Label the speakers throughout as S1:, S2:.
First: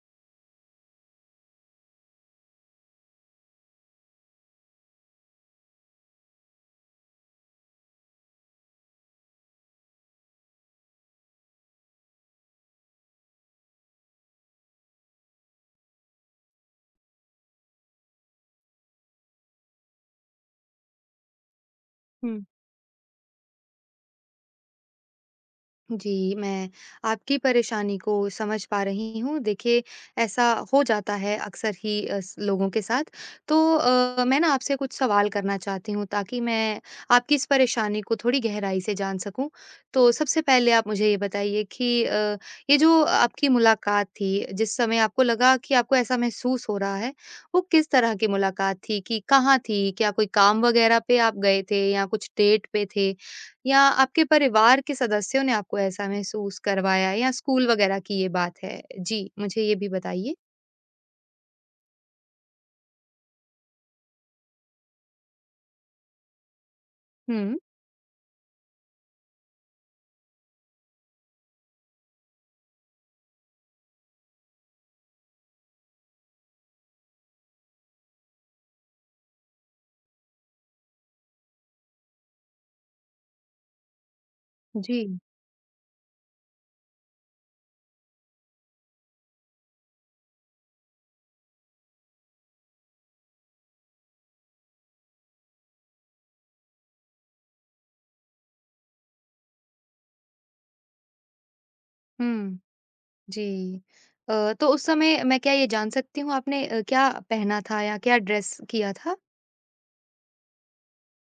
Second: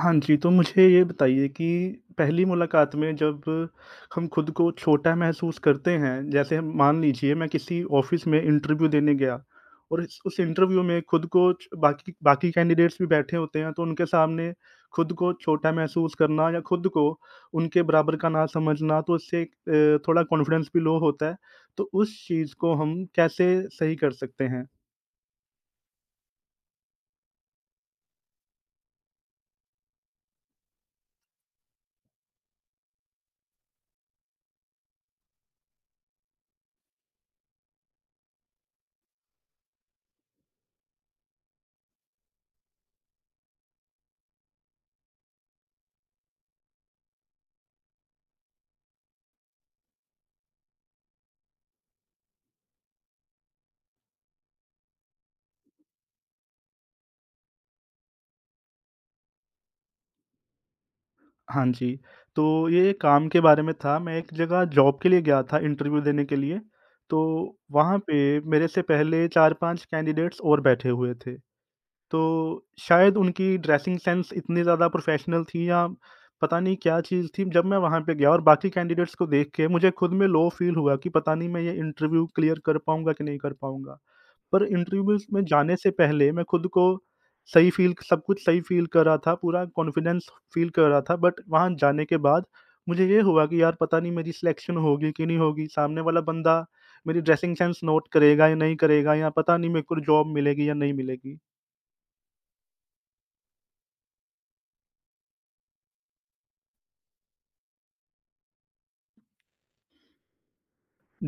S1: हाँ जी, तो मुझे ये बताइए कि पहली मुलाकात में जब हम खुद को छोटा महसूस करते हैं, जैसे हम मान लीजिए मैं किसी ऑफ़िस में इंटरव्यू देने गया और इस उस इंटरव्यू में खुद को च बाकी बाकी कैंडिडेट्स भी बैठे होते हैं, तो उनके सामने खुद को छोटा महसूस करना या खुद को उनके बराबर का ना समझना, तो उससे एक थोड़ा कॉन्फिडेंस भी लो होता है। तो उस
S2: हुँ।
S1: चीज़ को हम कैसे सही कर सकते हैं?
S2: जी, मैं आपकी परेशानी को समझ पा रही हूँ। देखिए, ऐसा हो जाता है अक्सर ही अ, स लोगों के साथ। तो मैं ना आपसे कुछ सवाल करना चाहती हूँ ताकि मैं आपकी इस परेशानी को थोड़ी गहराई से जान सकूँ। तो सबसे पहले आप मुझे ये बताइए कि ये जो आपकी मुलाकात थी, जिस समय आपको लगा कि आपको ऐसा महसूस हो रहा है, वो किस तरह की मुलाकात थी कि कहाँ थी? क्या कोई काम वग़ैरह पे आप गए थे या कुछ डेट पे थे? या आपके परिवार के सदस्यों ने आपको ऐसा महसूस करवाया या स्कूल वगैरह की ये बात है? जी, मुझे ये भी बताइए।
S1: हाँ जी, तो ये काम के बारे में था। मैं एक जगह जॉब के लिए गया था इंटरव्यू देने के लिए,
S2: हुँ,
S1: तो वहाँ पे मेरे से पहले 4-5 कैंडिडेट्स और बैठे हुए थे। तो शायद उनकी ड्रेसिंग सेंस इतनी ज़्यादा प्रोफ़ेशनल थी या पता नहीं क्या चीज़ थी, जब मैं वहाँ पे गया और बाकी कैंडिडेट्स को देख के मुझे खुद में लो फ़ील हुआ कि पता नहीं मैं ये इंटरव्यू क्लियर कर पाऊँगा कि नहीं कर पाऊँगा। पर
S2: जी।
S1: इंटरव्यूज़ में जाने से पहले मैं खुद को सही फ़ील सब कुछ सही फ़ील कर रहा था, पूरा कॉन्फिडेंस फ़ील कर रहा था। बट वहाँ जाने के बाद मुझे ये हुआ कि यार पता नहीं मेरी सिलेक्शन होगी कि नहीं होगी? सामने वाला बंदा मेरी ड्रेसिंग सेंस नोट करेगा या नहीं करेगा या पता नहीं मेरे को जॉब मिलेगी या नहीं मिलेगी?
S2: हुँ, जी। तो उस समय मैं क्या ये जान सकती हूँ आपने क्या पहना था या क्या ड्रेस किया था?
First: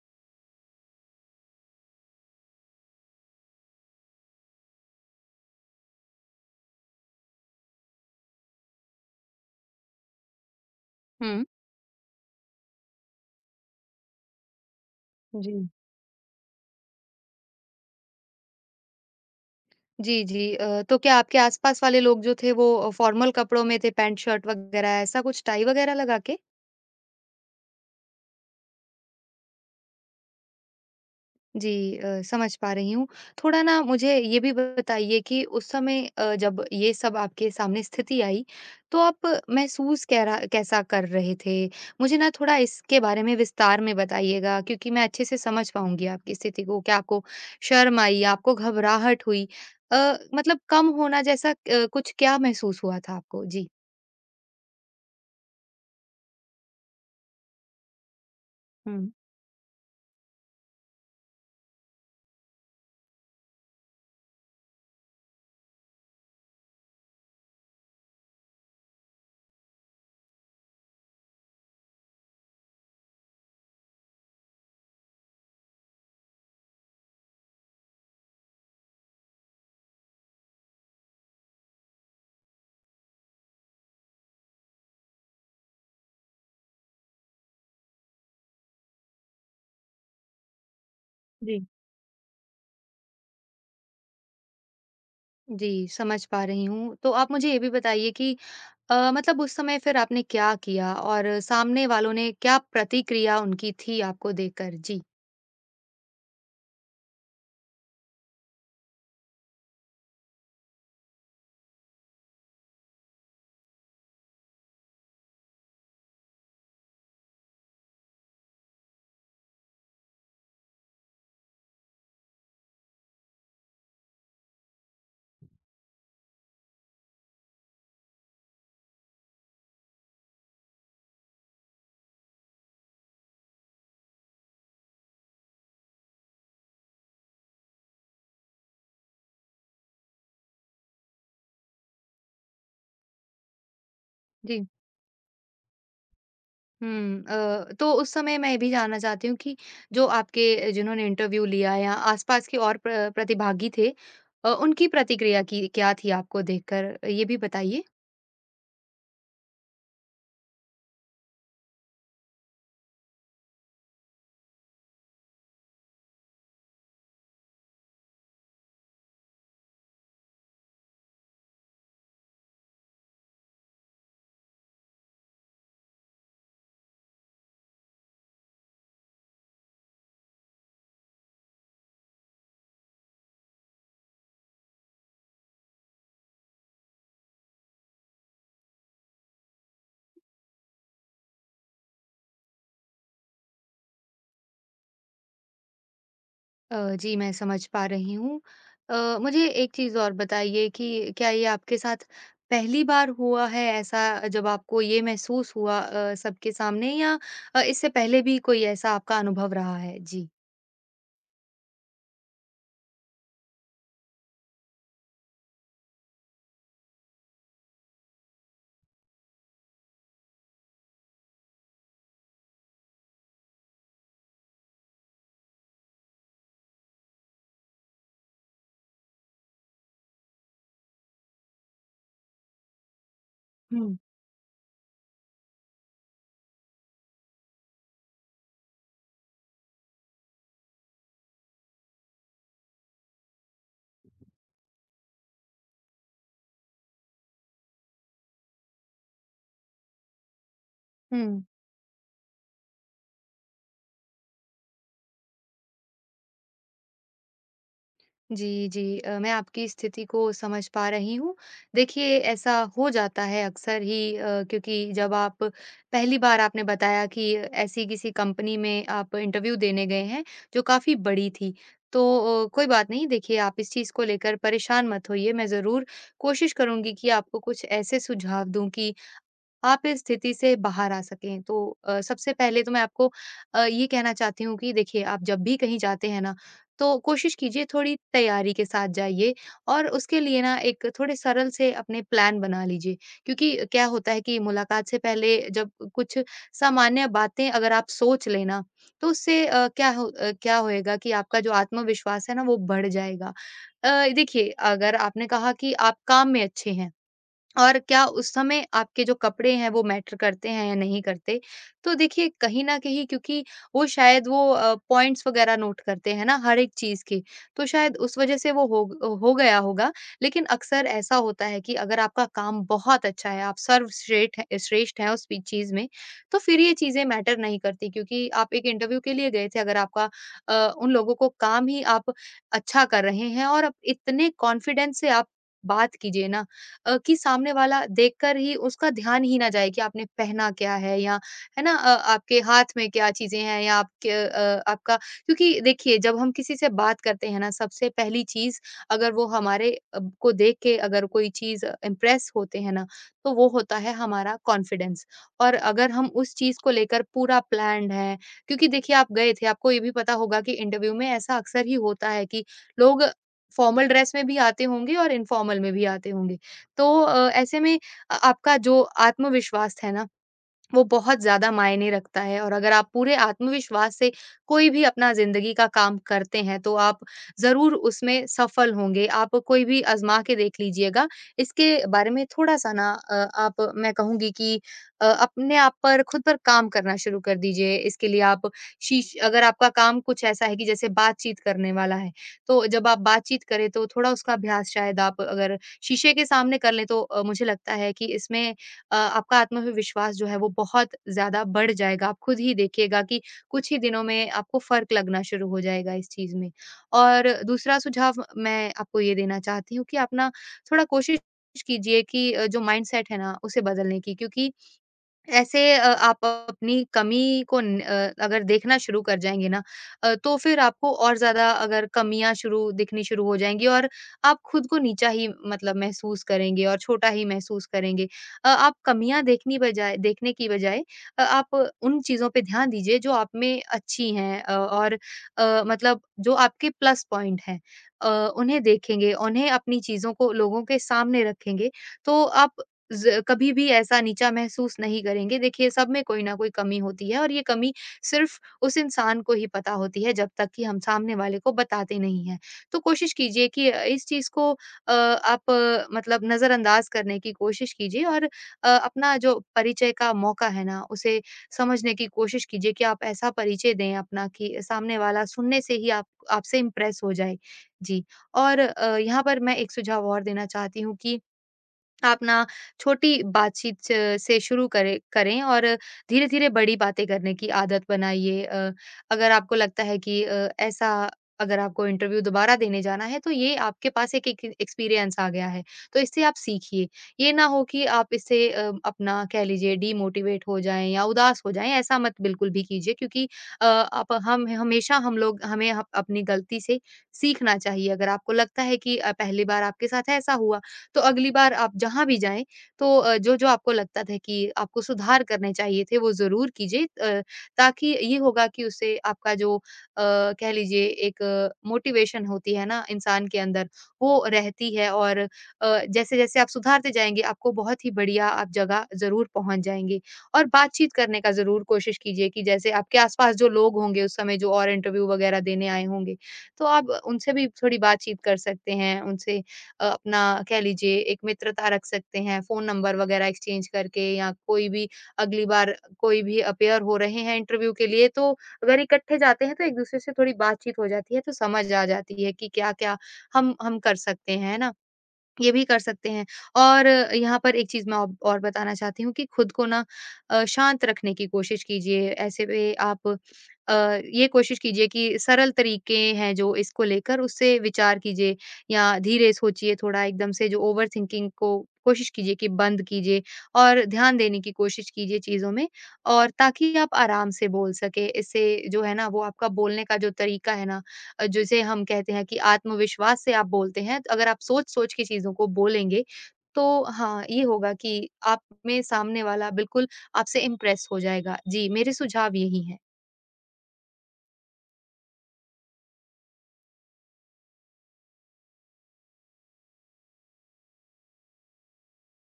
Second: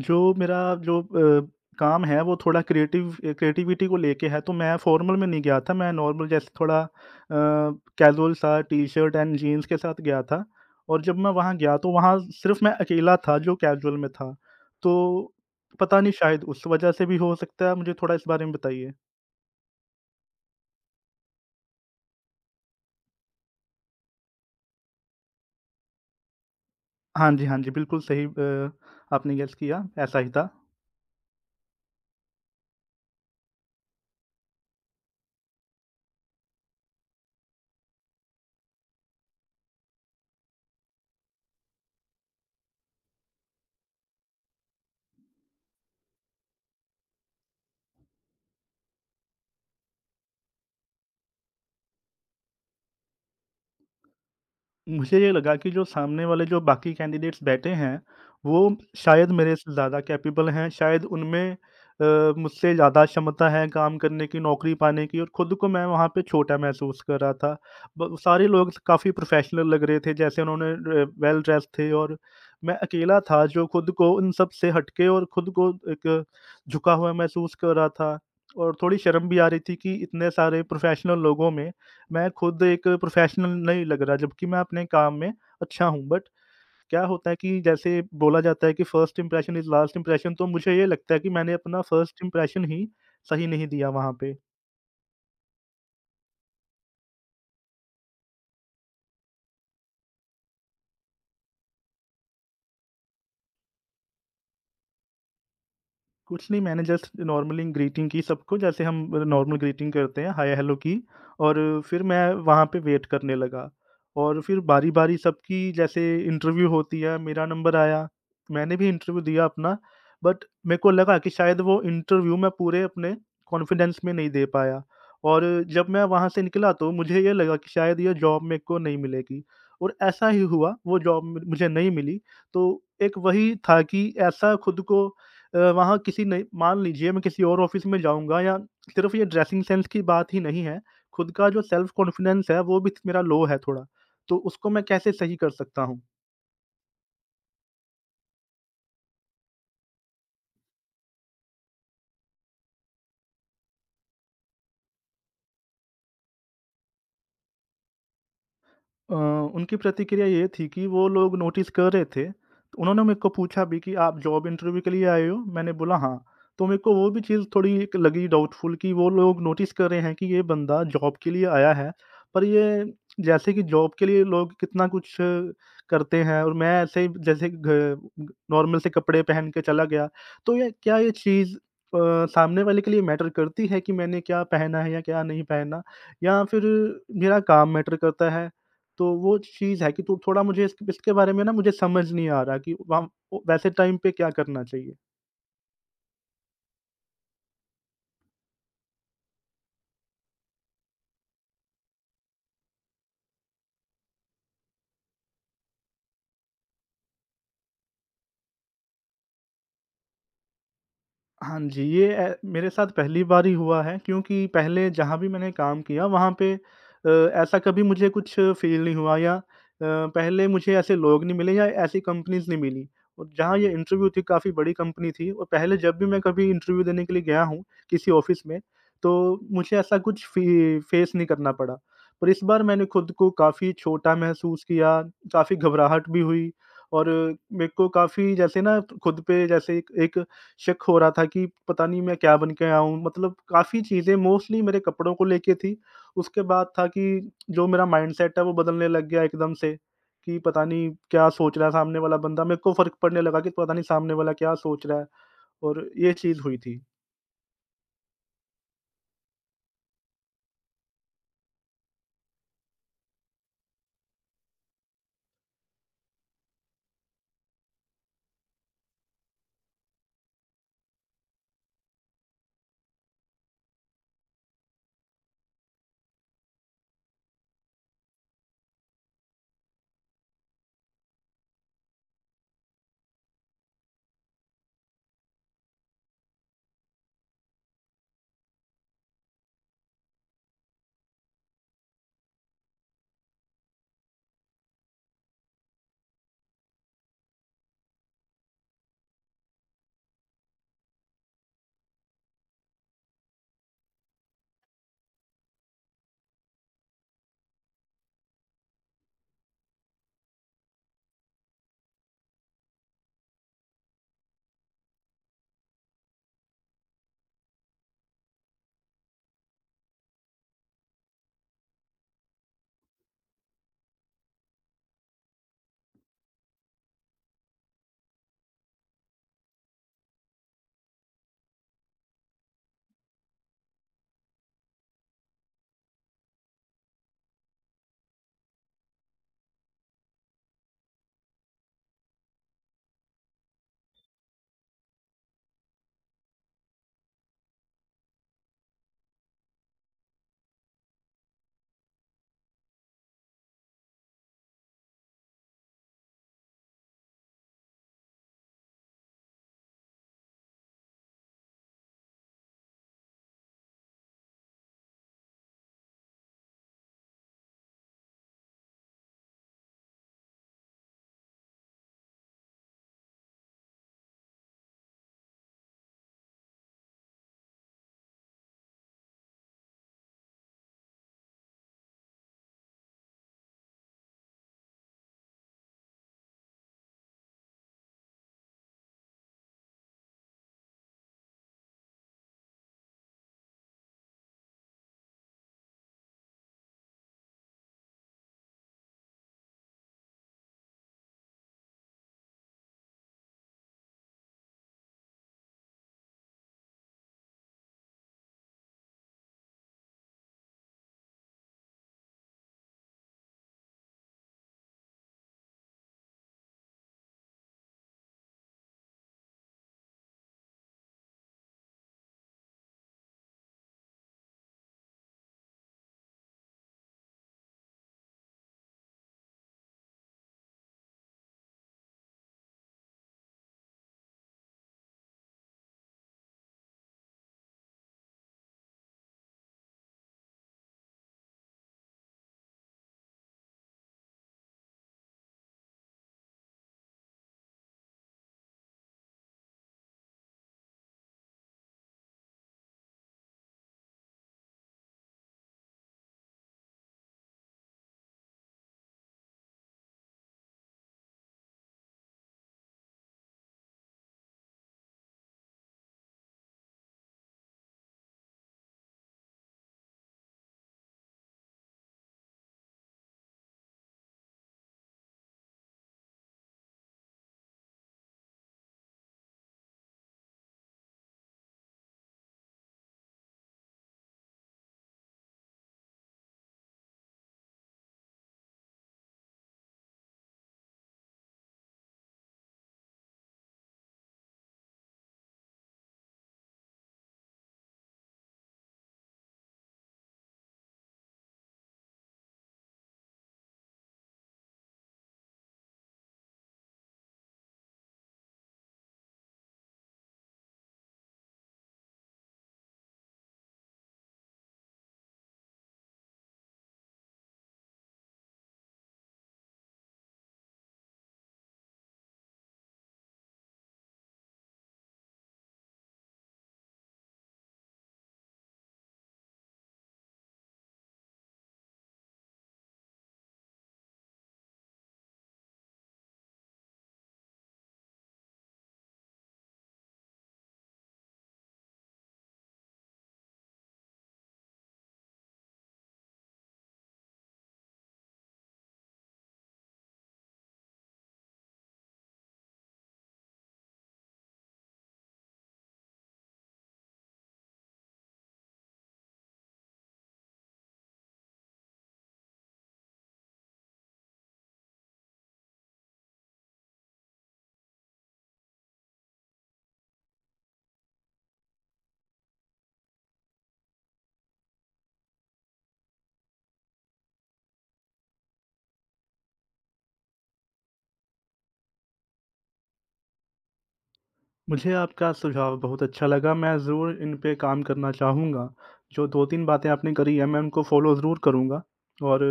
S1: जो काम है वो थोड़ा क्रिएटिविटी को लेके है, तो मैं फॉर्मल में नहीं गया था। मैं नॉर्मल जैसे थोड़ा कैज़ुअल सा टी-शर्ट एंड जीन्स के साथ गया था और जब मैं
S2: हुँ,
S1: वहाँ गया तो वहाँ सिर्फ़ मैं अकेला था जो कैज़ुअल में था। तो
S2: जी।
S1: पता नहीं शायद उस वजह से भी हो सकता है, मुझे थोड़ा इस बारे में बताइए?
S2: जी, जी। तो क्या आपके आस-पास वाले लोग जो थे वो फॉर्मल कपड़ों में थे, पैंट शर्ट वगैरह ऐसा कुछ टाई वगैरह लगा के?
S1: हाँ जी, हाँ जी, बिल्कुल सही, आपने गेस किया, ऐसा ही था।
S2: जी समझ पा रही हूँ। थोड़ा ना मुझे ये भी बताइए कि उस समय जब ये सब आपके सामने स्थिति आई, तो आप महसूस क्या रहा कैसा कर रहे थे? मुझे ना थोड़ा इसके बारे में विस्तार में बताइएगा क्योंकि मैं अच्छे से समझ पाऊँगी आपकी स्थिति को। क्या आपको शर्म आई, आपको घबराहट हुई? मतलब कम होना जैसा कुछ क्या महसूस हुआ था आपको? जी।
S1: मुझे ये लगा कि जो सामने वाले जो बाकी कैंडिडेट्स बैठे हैं, वो
S2: हुँ।
S1: शायद मेरे से ज़्यादा कैपेबल हैं, शायद उनमें मुझसे ज़्यादा क्षमता है काम करने की, नौकरी पाने की, और खुद को मैं वहाँ पे छोटा महसूस कर रहा था। ब सारे लोग काफ़ी प्रोफ़ेशनल लग रहे थे, वेल ड्रेस्ड थे और मैं अकेला था जो खुद को उन सब से हटके और खुद को एक झुका हुआ महसूस कर रहा था और थोड़ी शर्म भी आ रही थी कि इतने सारे प्रोफ़ेशनल लोगों में मैं खुद एक प्रोफ़ेशनल नहीं लग रहा, जबकि मैं अपने काम में अच्छा हूँ। बट क्या होता है कि जैसे बोला जाता है कि first impression is last impression, तो मुझे ये लगता है कि मैंने
S2: जी।
S1: अपना फर्स्ट इंप्रेशन ही सही नहीं दिया वहाँ पे।
S2: जी, समझ पा रही हूँ। तो आप मुझे ये भी बताइए कि मतलब उस समय फिर आपने क्या किया और सामने वालों ने क्या प्रतिक्रिया उनकी थी आपको देखकर? जी।
S1: कुछ नहीं, मैंने जस्ट नॉर्मली ग्रीटिंग की सबको, जैसे हम नॉर्मल ग्रीटिंग करते हैं हाय हेलो की, और फिर मैं वहाँ पे वेट करने लगा और फिर बारी बारी सबकी जैसे इंटरव्यू होती है मेरा नंबर आया, मैंने भी इंटरव्यू दिया अपना। बट मेरे को लगा कि शायद वो इंटरव्यू मैं पूरे अपने कॉन्फिडेंस में नहीं दे पाया, और जब मैं वहाँ से निकला तो मुझे ये लगा कि शायद ये जॉब मेरे को नहीं मिलेगी, और ऐसा ही हुआ, वो जॉब मुझे नहीं मिली। तो एक वही था कि ऐसा खुद को, वहाँ किसी नई मान लीजिए मैं किसी और ऑफ़िस में जाऊँगा या सिर्फ़ ये ड्रेसिंग सेंस की बात ही नहीं है, खुद का जो सेल्फ़ कॉन्फिडेंस है वो भी मेरा लो है थोड़ा, तो
S2: जी।
S1: उसको मैं कैसे सही कर सकता हूँ?
S2: हुँ, तो उस समय मैं ये भी जानना चाहती हूँ कि जो आपके जिन्होंने इंटरव्यू लिया या आस-पास के और प्रतिभागी थे उनकी प्रतिक्रिया की क्या थी आपको देखकर? ये भी बताइए।
S1: उनकी प्रतिक्रिया ये थी कि वो लोग नोटिस कर रहे थे। तो उन्होंने मेरे को पूछा भी कि आप जॉब इंटरव्यू के लिए आए हो? मैंने बोला हाँ। तो मेरे को वो भी चीज़ थोड़ी एक लगी डाउटफुल कि वो लोग नोटिस कर रहे हैं कि ये बंदा जॉब के लिए आया है। पर ये जैसे कि जॉब के लिए लोग कितना कुछ करते हैं और मैं ऐसे ही जैसे घ नॉर्मल से कपड़े पहन के चला गया। तो ये चीज़ सामने वाले के लिए मैटर करती है कि मैंने क्या पहना है या क्या नहीं पहना? या फिर मेरा काम मैटर करता है? तो वो चीज़ है कि तो थोड़ा मुझे इसके बारे में, ना मुझे समझ नहीं आ रहा कि वम वैसे टाइम पे क्या करना चाहिए?
S2: जी, मैं समझ पा रही हूँ। मुझे एक चीज़ और बताइए कि क्या ये आपके साथ पहली बार हुआ है ऐसा जब आपको ये महसूस हुआ सबके सामने या इससे पहले भी कोई ऐसा आपका अनुभव रहा है? जी।
S1: हाँ जी, ये मेरे साथ पहली बार ही हुआ है क्योंकि पहले जहाँ भी मैंने काम किया वहाँ पे ऐसा कभी मुझे कुछ फ़ील नहीं हुआ या पहले मुझे ऐसे लोग नहीं मिले या ऐसी कंपनीज़ नहीं मिली, और जहाँ ये इंटरव्यू थी काफ़ी बड़ी कंपनी थी, और पहले जब भी मैं कभी इंटरव्यू देने के लिए गया हूँ किसी ऑफ़िस में, तो मुझे ऐसा कुछ फ़ी फ़ेस नहीं करना पड़ा। पर इस बार मैंने खुद को काफ़ी
S2: हुँ,
S1: छोटा महसूस किया, काफ़ी घबराहट भी हुई और मेरे को काफ़ी जैसे ना खुद पे जैसे एक एक शक हो रहा था कि पता नहीं मैं क्या बन के आया हूँ? मतलब काफ़ी चीज़ें मोस्टली मेरे कपड़ों को लेके थी। उसके बाद था कि जो मेरा माइंडसेट है वो बदलने लग गया एकदम से, कि पता नहीं क्या
S2: हुँ।
S1: सोच रहा है सामने वाला बंदा। मेरे को फ़र्क पड़ने लगा कि पता नहीं सामने वाला क्या सोच रहा है, और ये चीज़ हुई थी।
S2: जी, जी। मैं आपकी स्थिति को समझ पा रही हूँ। देखिए, ऐसा हो जाता है अक्सर ही क्योंकि जब आप पहली बार आपने बताया कि ऐसी किसी कंपनी में आप इंटरव्यू देने गए हैं, जो काफ़ी बड़ी थी। तो कोई बात नहीं, देखिए आप इस चीज़ को लेकर परेशान मत होइए। मैं ज़रूर कोशिश करूँगी कि आपको कुछ ऐसे सुझाव दूँ कि आप इस स्थिति से बाहर आ सकें। तो सबसे पहले तो मैं आपको ये कहना चाहती हूँ कि देखिए आप जब भी कहीं जाते हैं ना, तो कोशिश कीजिए थोड़ी तैयारी के साथ जाइए और उसके लिए ना एक थोड़े सरल से अपने प्लान बना लीजिए। क्योंकि क्या होता है कि मुलाकात से पहले जब कुछ सामान्य बातें अगर आप सोच लें ना, तो उससे क्या होएगा कि आपका जो आत्मविश्वास है ना वो बढ़ जाएगा। देखिए अगर आपने कहा कि आप काम में अच्छे हैं, और क्या उस समय आपके जो कपड़े हैं वो मैटर करते हैं या नहीं करते? तो देखिए कहीं न कहीं क्योंकि वो पॉइंट्स वग़ैरह नोट करते हैं ना हर एक चीज़ के, तो शायद उस वज़ह से वो हो गया होगा। लेकिन अक्सर ऐसा होता है कि अगर आपका काम बहुत अच्छा है, आप सर्वश्रेठ हैं श्रेष्ठ हैं उस पी चीज़ में, तो फिर ये चीज़ें मैटर नहीं करती क्योंकि आप एक इंटरव्यू के लिए गए थे अगर आपका उन लोगों को काम ही आप अच्छा कर रहे हैं और आप इतने कॉन्फिडेंस से आप बात कीजिए ना कि सामने वाला देखकर ही उसका ध्यान ही ना जाए कि आपने पहना क्या है या है ना आपके हाथ में क्या चीज़ें हैं या आपके अ, आपका क्योंकि देखिए जब हम किसी से बात करते हैं ना सबसे पहली चीज़ अगर वो को देख के अगर कोई चीज़ इम्प्रेस होते हैं ना तो वो होता है हमारा कॉन्फिडेंस और अगर हम उस चीज़ को लेकर पूरा प्लान्ड है क्योंकि देखिए आप गए थे आपको ये भी पता होगा कि इंटरव्यू में ऐसा अक्सर ही होता है कि लोग फॉर्मल ड्रेस में भी आते होंगे और इनफॉर्मल में भी आते होंगे तो ऐसे में आपका जो आत्मविश्वास है ना वो बहुत ज़्यादा मायने रखता है और अगर आप पूरे आत्मविश्वास से कोई भी अपना ज़िंदगी का काम करते हैं, तो आप ज़रूर उसमें सफल होंगे। आप कोई भी आज़मा के देख लीजिएगा। इसके बारे में थोड़ा-सा ना अ, आप मैं कहूँगी कि अपने आप पर खुद पर काम करना शुरू कर दीजिए। इसके लिए आप शीश अगर आपका काम कुछ ऐसा है कि जैसे बातचीत करने वाला है, तो जब आप बातचीत करें, तो थोड़ा उसका अभ्यास शायद आप अगर शीशे के सामने कर लें, तो मुझे लगता है कि इसमें आपका आत्मविश्वास जो है वो बहुत ज़्यादा बढ़ जाएगा। आप खुद ही देखिएगा कि कुछ ही दिनों में आपको फ़र्क लगना शुरू हो जाएगा इस चीज़ में। और दूसरा सुझाव मैं आपको ये देना चाहती हूँ कि आप ना थोड़ा कोशिश कीजिए कि जो माइंडसेट है ना उसे बदलने की क्योंकि ऐसे आप अपनी कमी को न अ, अगर देखना शुरू कर जाएँगे ना तो फिर आपको और ज़्यादा अगर कमियाँ शुरू दिखनी शुरू हो जाएँगी और आप खुद को नीचा ही मतलब महसूस करेंगे और छोटा ही महसूस करेंगे। आप कमियाँ देखनी बजाय देखने की बजाय आप उन चीज़ों पे ध्यान दीजिए जो आप में अच्छी हैं और मतलब जो आपके प्लस पॉइंट हैं। अ, उन्हें देखेंगे, उन्हें अपनी चीज़ों को लोगों के सामने रखेंगे, तो आप ज़ कभी भी ऐसा नीचा महसूस नहीं करेंगे। देखिए, सब में कोई न कोई कमी होती है और ये कमी सिर्फ़ उस इंसान को ही पता होती है, जब तक कि हम सामने वाले को बताते नहीं हैं। तो कोशिश कीजिए कि इस चीज़ को मतलब नज़रअंदाज़ करने की कोशिश कीजिए और अपना जो परिचय का मौका है ना, उसे समझने की कोशिश कीजिए कि आप ऐसा परिचय दें अपना कि सामने वाला सुनने से ही आप आपसे इम्प्रेस हो जाए। जी, और यहाँ पर मैं एक सुझाव और देना चाहती हूँ कि आप ना छोटी बातचीत से शुरू करें करें और धीरे-धीरे बड़ी बातें करने की आदत बनाइए। अगर आपको लगता है कि अ, ऐसा अगर आपको इंटरव्यू दोबारा देने जाना है, तो ये आपके पास एक एक एक्सपीरियंस आ गया है, तो इससे आप सीखिए। ये ना हो कि आप इससे अपना कह लीजिए डिमोटिवेट हो जाएँ या उदास हो जाएँ, ऐसा मत बिल्कुल भी कीजिए क्योंकि अ, आप हम हमेशा हम लोग हमें ह अपनी गलती से सीखना चाहिए। अगर आपको लगता है कि पहली बार आपके साथ ऐसा हुआ, तो अगली बार आप जहाँ भी जाएँ तो जो-जो आपको लगता था कि आपको सुधार करने चाहिए थे, वो ज़रूर कीजिए ताकि ये होगा कि उससे आपका जो कह लीजिए एक मोटिवेशन होती है ना इंसान के अंदर, वो रहती है और जैसे-जैसे आप सुधारते जाएँगे, आपको बहुत ही बढ़िया आप जगह ज़रूर पहुँच जाएँगे। और बातचीत करने का ज़रूर कोशिश कीजिए कि जैसे आपके आस-पास जो लोग होंगे उस समय जो और इंटरव्यू वगैरह देने आए होंगे, तो आप उनसे भी थोड़ी बातचीत कर सकते हैं, उनसे अपना कह लीजिए एक मित्रता रख सकते हैं, फ़ोन नंबर वगैरह एक्सचेंज करके या कोई भी अगली बार कोई भी अपीयर हो रहे हैं इंटरव्यू के लिए तो अगर इकट्ठे जाते हैं तो एक-दूसरे से थोड़ी बातचीत हो जाती है, तो समझ आ जाती है कि क्या-क्या हम कर सकते हैं, है ना? ये भी कर सकते हैं। और यहाँ पर एक चीज़ मैं औ और बताना चाहती हूँ कि खुद को ना शांत रखने की कोशिश कीजिए। ऐसे में आप ये कोशिश कीजिए कि सरल तरीके हैं जो इसको लेकर उससे विचार कीजिए या धीरे सोचिए थोड़ा एकदम से जो ओवर थिंकिंग को कोशिश कीजिए कि बंद कीजिए और ध्यान देने की कोशिश कीजिए चीज़ों में और ताकि आप आराम से बोल सकें। इससे जो है ना वो आपका बोलने का जो तरीका है ना जिसे हम कहते हैं कि आत्मविश्वास से आप बोलते हैं, तो अगर आप सोच-सोच के चीज़ों को बोलेंगे, तो हाँ, ये होगा कि आप में सामने वाला बिल्कुल आपसे इम्प्रेस हो जाएगा। जी, मेरे सुझाव यही हैं।
S1: मुझे आपका सुझाव बहुत अच्छा लगा, मैं ज़रूर इन पे काम करना चाहूँगा। जो 2-3 बातें आपने करी हैं मैं उनको फ़ॉलो ज़रूर करूँगा और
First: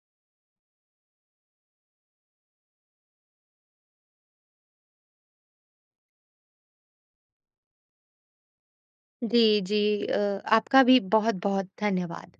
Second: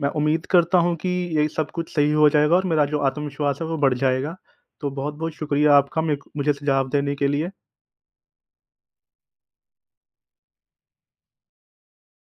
S1: मैं उम्मीद करता हूँ कि ये सब कुछ सही हो जाएगा और मेरा जो आत्मविश्वास है वो बढ़ जाएगा। तो बहुत-बहुत शुक्रिया आपका मेरे को मुझे सुझाव देने के लिए।
S2: जी, जी। आपका भी बहुत-बहुत धन्यवाद।